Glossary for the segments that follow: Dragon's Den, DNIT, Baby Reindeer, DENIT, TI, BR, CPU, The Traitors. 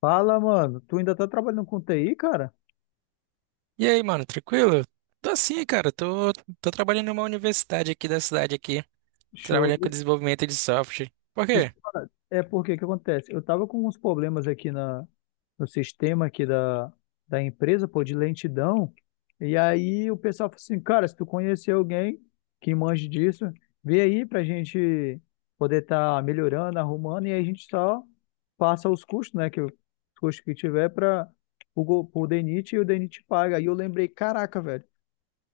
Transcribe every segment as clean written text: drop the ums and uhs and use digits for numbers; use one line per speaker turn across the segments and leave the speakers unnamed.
Fala, mano. Tu ainda tá trabalhando com TI, cara?
E aí, mano, tranquilo? Tô assim, cara, tô, tô trabalhando numa universidade aqui da cidade aqui,
Show.
trabalhando com desenvolvimento de software. Por
Deixa eu
quê?
te falar. É porque que acontece? Eu tava com uns problemas no sistema da empresa, pô, de lentidão. E aí o pessoal falou assim, cara, se tu conhecer alguém que manje disso, vê aí pra gente poder estar melhorando, arrumando, e aí a gente só passa os custos, né? Os custos que tiver para o DENIT e o DENIT paga. Aí eu lembrei, caraca, velho.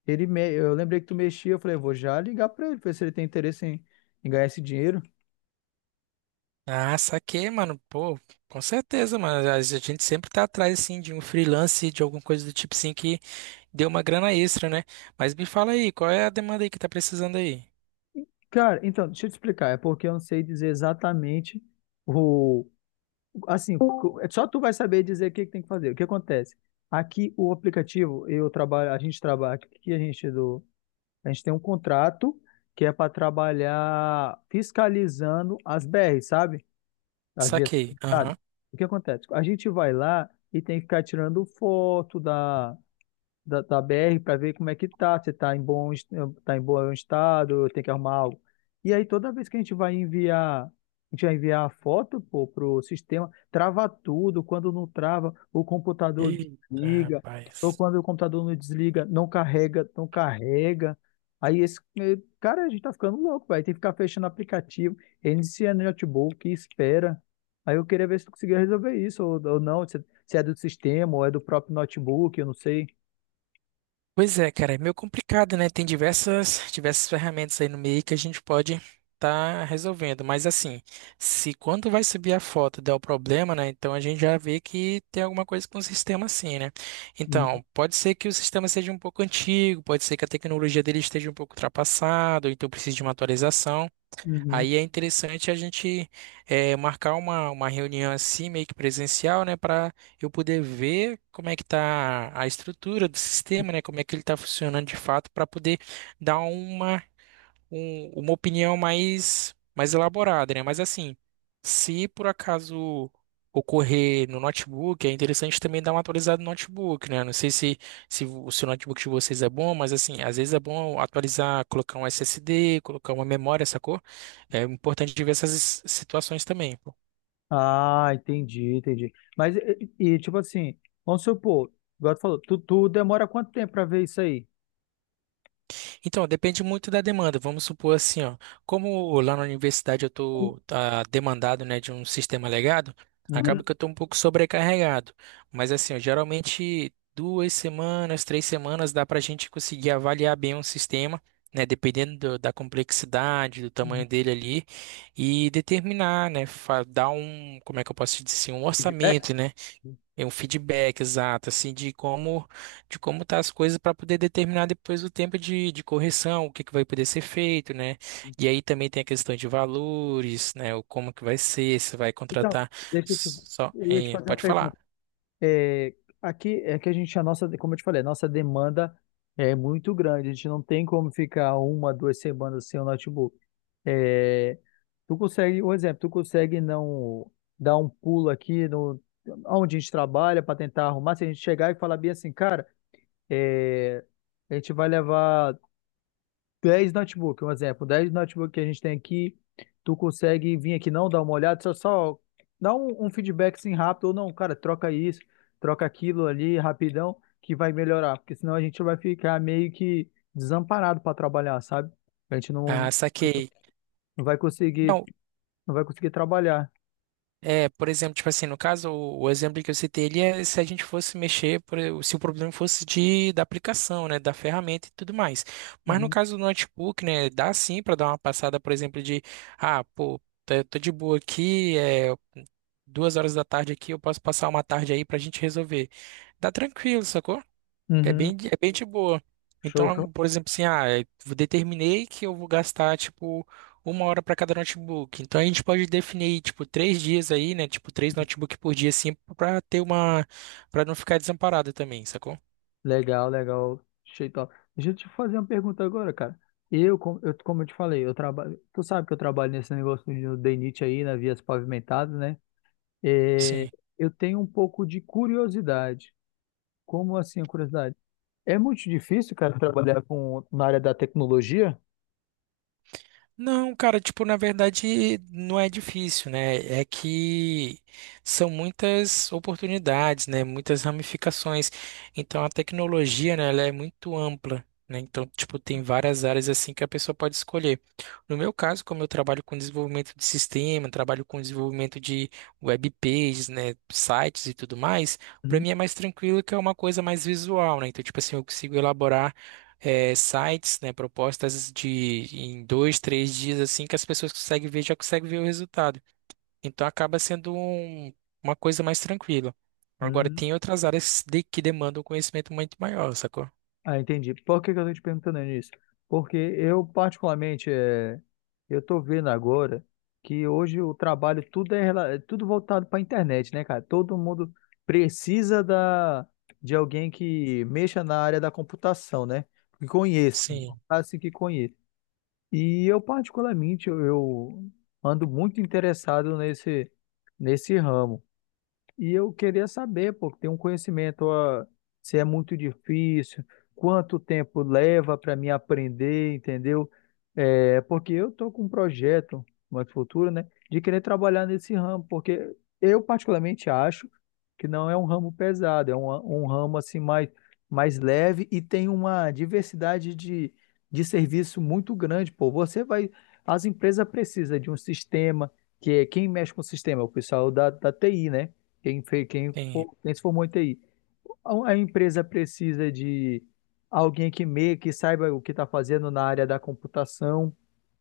Eu lembrei que tu mexia, eu falei, eu vou já ligar pra ele, ver se ele tem interesse em ganhar esse dinheiro.
Ah, saquei, mano, pô, com certeza, mano, a gente sempre tá atrás, assim, de um freelance, de alguma coisa do tipo, assim, que dê uma grana extra, né? Mas me fala aí, qual é a demanda aí que tá precisando aí?
Cara, então, deixa eu te explicar, é porque eu não sei dizer exatamente o. Assim, só tu vai saber dizer o que que tem que fazer. O que acontece? Aqui o aplicativo, a gente trabalha, aqui a gente do, a gente tem um contrato que é para trabalhar fiscalizando as BR, sabe? As vias do
Saquei,
estado.
aham.
O que acontece? A gente vai lá e tem que ficar tirando foto da BR para ver como é que tá, se tá em bom, es- tá em bom estado, tem que arrumar algo. E aí toda vez que a gente vai enviar, pô, pro sistema, trava tudo, quando não trava, o computador
Eita,
desliga, ou
rapaz.
quando o computador não desliga, não carrega, não carrega. Cara, a gente tá ficando louco, vai tem que ficar fechando aplicativo, inicia no notebook, espera. Aí eu queria ver se tu conseguia resolver isso ou não, se é do sistema ou é do próprio notebook, eu não sei.
Pois é, cara, é meio complicado, né? Tem diversas ferramentas aí no meio que a gente pode tá resolvendo, mas assim, se quando vai subir a foto der o problema, né? Então a gente já vê que tem alguma coisa com o sistema assim, né? Então, pode ser que o sistema seja um pouco antigo, pode ser que a tecnologia dele esteja um pouco ultrapassada, ou então precise de uma atualização.
Uhum.
Aí é interessante a gente marcar uma reunião assim, meio que presencial, né, para eu poder ver como é que está a estrutura do sistema, né, como é que ele está funcionando de fato, para poder dar uma uma opinião mais, mais elaborada, né? Mas assim, se por acaso ocorrer no notebook, é interessante também dar uma atualizada no notebook, né? Não sei se, se o seu notebook de vocês é bom, mas assim, às vezes é bom atualizar, colocar um SSD, colocar uma memória, sacou? É importante ver essas situações também.
Ah, entendi, entendi. Mas, e, tipo assim, vamos supor, igual tu falou, tu demora quanto tempo pra ver isso aí?
Então, depende muito da demanda. Vamos supor assim, ó, como lá na universidade eu estou demandado, né, de um sistema legado,
Uhum.
acaba que eu estou um pouco sobrecarregado. Mas assim, ó, geralmente duas semanas, três semanas dá para a gente conseguir avaliar bem um sistema, né, dependendo da complexidade, do tamanho dele ali, e determinar, né, dar um, como é que eu posso dizer assim, um
Feedback?
orçamento, né, é um feedback exato, assim, de como tá as coisas para poder determinar depois o tempo de correção, o que que vai poder ser feito, né? E aí também tem a questão de valores, né? O como que vai ser, se vai
Então,
contratar
deixa eu te,
só,
eu ia te
é,
fazer uma
pode falar.
pergunta. É, aqui é que a gente, a nossa, como eu te falei, a nossa demanda é muito grande. A gente não tem como ficar uma, duas semanas sem o notebook. É, tu consegue, um exemplo, tu consegue não dar um pulo aqui no, onde a gente trabalha para tentar arrumar, se a gente chegar e falar bem assim, cara. É, a gente vai levar 10 notebook, um exemplo, 10 notebook que a gente tem aqui, tu consegue vir aqui não, dar uma olhada, só dá um feedback assim rápido, ou não, cara, troca isso, troca aquilo ali rapidão, que vai melhorar, porque senão a gente vai ficar meio que desamparado para trabalhar, sabe? A gente não,
Ah, saquei.
não vai conseguir,
Não,
não vai conseguir trabalhar.
é, por exemplo, tipo assim, no caso, o exemplo que eu citei, ele é se a gente fosse mexer, se o problema fosse de, da aplicação, né, da ferramenta e tudo mais. Mas no
Uhum.
caso do notebook, né, dá sim para dar uma passada, por exemplo, de, ah, pô, tô, tô de boa aqui, é duas horas da tarde aqui, eu posso passar uma tarde aí pra gente resolver. Dá tranquilo, sacou? É
Uhum.
bem, é bem de boa.
Show, show.
Então, por exemplo, assim, ah, eu determinei que eu vou gastar, tipo, uma hora para cada notebook. Então, a gente pode definir, tipo, três dias aí, né? Tipo, três notebook por dia, assim, para ter uma, para não ficar desamparado também, sacou?
Legal, legal. Achei top. Deixa eu te fazer uma pergunta agora, cara. Como eu te falei, eu trabalho. Tu sabe que eu trabalho nesse negócio de DNIT aí, nas vias pavimentadas, né? É,
Sim.
eu tenho um pouco de curiosidade. Como assim, a curiosidade? É muito difícil, cara, na área da tecnologia?
Não, cara, tipo, na verdade não é difícil, né? É que são muitas oportunidades, né? Muitas ramificações. Então a tecnologia, né, ela é muito ampla, né? Então, tipo, tem várias áreas assim que a pessoa pode escolher. No meu caso, como eu trabalho com desenvolvimento de sistema, trabalho com desenvolvimento de web pages, né, sites e tudo mais, para
Uhum.
mim é mais tranquilo que é uma coisa mais visual, né? Então, tipo assim, eu consigo elaborar sites, né, propostas de em dois, três dias assim que as pessoas conseguem ver, já conseguem ver o resultado. Então acaba sendo uma coisa mais tranquila. Agora
Hum,
tem outras áreas que demandam um conhecimento muito maior, sacou?
ah, entendi. Por que que eu tô te perguntando isso? Porque eu, particularmente, eu tô vendo agora que hoje o trabalho tudo é, é tudo voltado para a internet, né, cara? Todo mundo precisa da, de alguém que mexa na área da computação, né? Que conheça,
Sim,
assim que conheça. E eu, particularmente, eu ando muito interessado nesse ramo. E eu queria saber, pô, tem um conhecimento, ó, se é muito difícil, quanto tempo leva para mim aprender, entendeu? É, porque eu tô com um projeto no futuro, né, de querer trabalhar nesse ramo, porque eu particularmente acho que não é um ramo pesado, um ramo assim mais leve e tem uma diversidade de serviço muito grande, pô. Você vai, as empresas precisam de um sistema, que é quem mexe com o sistema, é o pessoal da TI, né?
sim,
Quem se formou em TI. A empresa precisa de alguém que meio que saiba o que está fazendo na área da computação,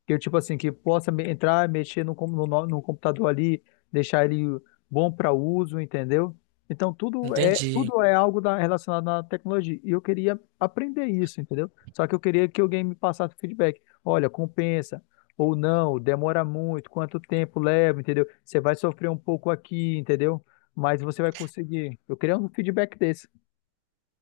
que eu, tipo assim, que possa me- entrar, mexer no, com- no, no- no computador ali, deixar ele bom para uso, entendeu? Então
entendi.
tudo é algo relacionado à tecnologia. E eu queria aprender isso, entendeu? Só que eu queria que alguém me passasse feedback. Olha, compensa ou não, demora muito, quanto tempo leva, entendeu? Você vai sofrer um pouco aqui, entendeu? Mas você vai conseguir. Eu queria um feedback desse.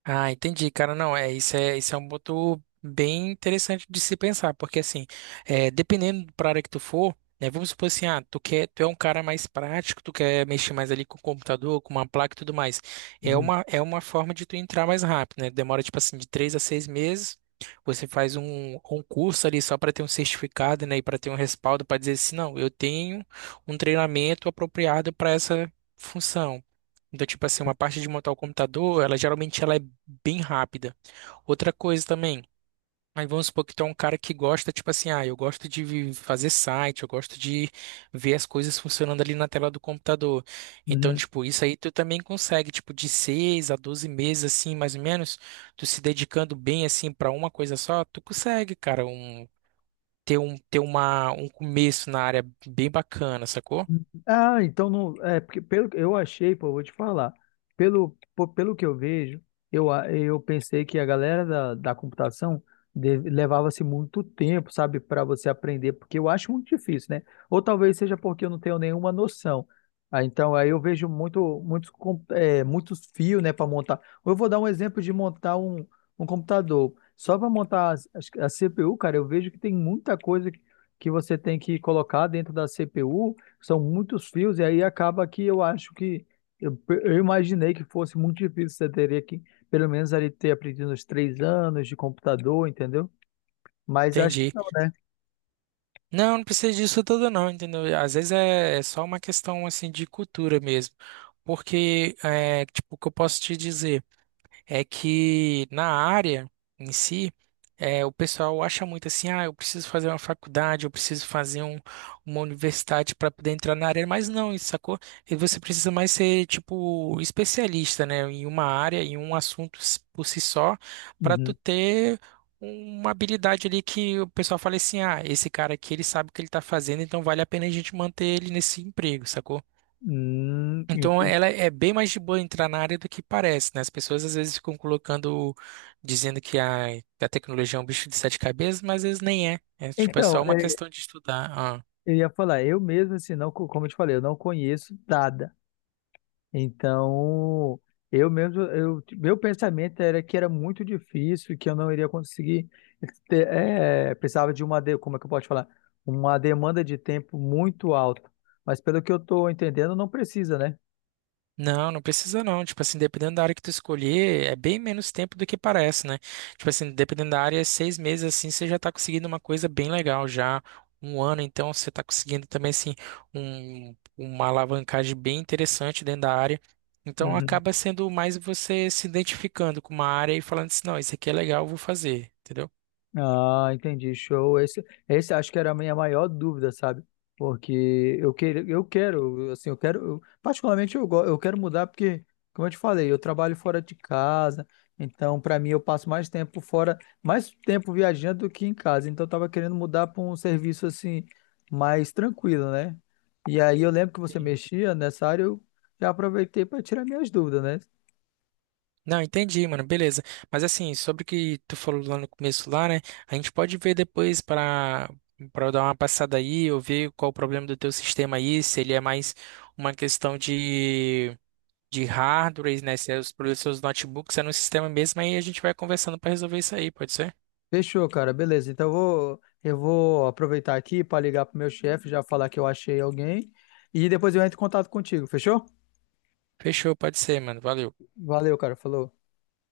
Ah, entendi, cara. Não, isso é um ponto bem interessante de se pensar, porque assim, é, dependendo para área que tu for, né, vamos supor assim, ah, tu quer, tu é um cara mais prático, tu quer mexer mais ali com o computador, com uma placa e tudo mais. É
Uhum.
uma é uma forma de tu entrar mais rápido, né? Demora tipo assim de três a seis meses. Você faz um, um curso ali só para ter um certificado, né, e para ter um respaldo para dizer assim, não, eu tenho um treinamento apropriado para essa função. Então, tipo assim, uma parte de montar o computador, ela geralmente ela é bem rápida. Outra coisa também, aí vamos supor que tu é um cara que gosta, tipo assim, ah, eu gosto de fazer site, eu gosto de ver as coisas funcionando ali na tela do computador. Então,
Uhum.
tipo, isso aí tu também consegue, tipo, de 6 a 12 meses, assim, mais ou menos, tu se dedicando bem, assim, para uma coisa só, tu consegue, cara, um, ter uma, um começo na área bem bacana, sacou?
Ah, então não. É, porque pelo eu achei, pô, eu vou te falar. Pelo que eu vejo, eu pensei que a galera da computação levava-se muito tempo, sabe, para você aprender, porque eu acho muito difícil, né? Ou talvez seja porque eu não tenho nenhuma noção. Ah, então, aí eu vejo muitos fios, né, para montar. Eu vou dar um exemplo de montar um computador. Só para montar a CPU, cara, eu vejo que tem muita coisa que você tem que colocar dentro da CPU são muitos fios, e aí acaba que eu acho que eu imaginei que fosse muito difícil. Você teria que, pelo menos, ali ter aprendido uns três anos de computador, entendeu? Mas acho que
Entendi.
não, né?
Não, não precisa disso tudo não, entendeu? Às vezes é, é só uma questão assim de cultura mesmo. Porque, é, tipo, o que eu posso te dizer? É que na área em si, é, o pessoal acha muito assim, ah, eu preciso fazer uma faculdade, eu preciso fazer uma universidade para poder entrar na área, mas não, isso sacou? E você precisa mais ser, tipo, especialista, né, em uma área, em um assunto por si só, para tu
Uhum.
ter uma habilidade ali que o pessoal fala assim, ah, esse cara aqui, ele sabe o que ele tá fazendo, então vale a pena a gente manter ele nesse emprego, sacou? Então,
Entendi.
ela é bem mais de boa entrar na área do que parece, né? As pessoas às vezes ficam colocando, dizendo que a tecnologia é um bicho de sete cabeças, mas às vezes nem é. É tipo, é
Então,
só uma
é,
questão de estudar. Ah.
eu ia falar, eu mesmo, assim, não, como eu te falei, eu não conheço nada. Então, meu pensamento era que era muito difícil, que eu não iria conseguir precisava como é que eu posso falar? Uma demanda de tempo muito alta. Mas pelo que eu estou entendendo, não precisa, né?
Não, não precisa não. Tipo assim, dependendo da área que tu escolher, é bem menos tempo do que parece, né? Tipo assim, dependendo da área, seis meses assim, você já tá conseguindo uma coisa bem legal já. Um ano, então, você tá conseguindo também, assim, uma alavancagem bem interessante dentro da área. Então, acaba sendo mais você se identificando com uma área e falando assim, não, isso aqui é legal, eu vou fazer, entendeu?
Ah, entendi, show. Esse acho que era a minha maior dúvida, sabe? Porque eu quero, assim, particularmente eu quero mudar porque, como eu te falei, eu trabalho fora de casa, então para mim eu passo mais tempo fora, mais tempo viajando do que em casa. Então eu tava querendo mudar para um serviço assim mais tranquilo, né? E aí eu lembro que você
Sim.
mexia nessa área, eu já aproveitei para tirar minhas dúvidas, né?
Não, entendi, mano, beleza. Mas assim, sobre o que tu falou lá no começo lá, né? A gente pode ver depois para para dar uma passada aí, eu ver qual o problema do teu sistema aí, se ele é mais uma questão de hardware, né? Se é os problemas dos seus notebooks é no sistema mesmo, aí a gente vai conversando para resolver isso aí, pode ser?
Fechou, cara. Beleza. Então eu vou aproveitar aqui para ligar pro meu chefe, já falar que eu achei alguém e depois eu entro em contato contigo. Fechou?
Fechou, pode ser, mano. Valeu.
Valeu, cara. Falou.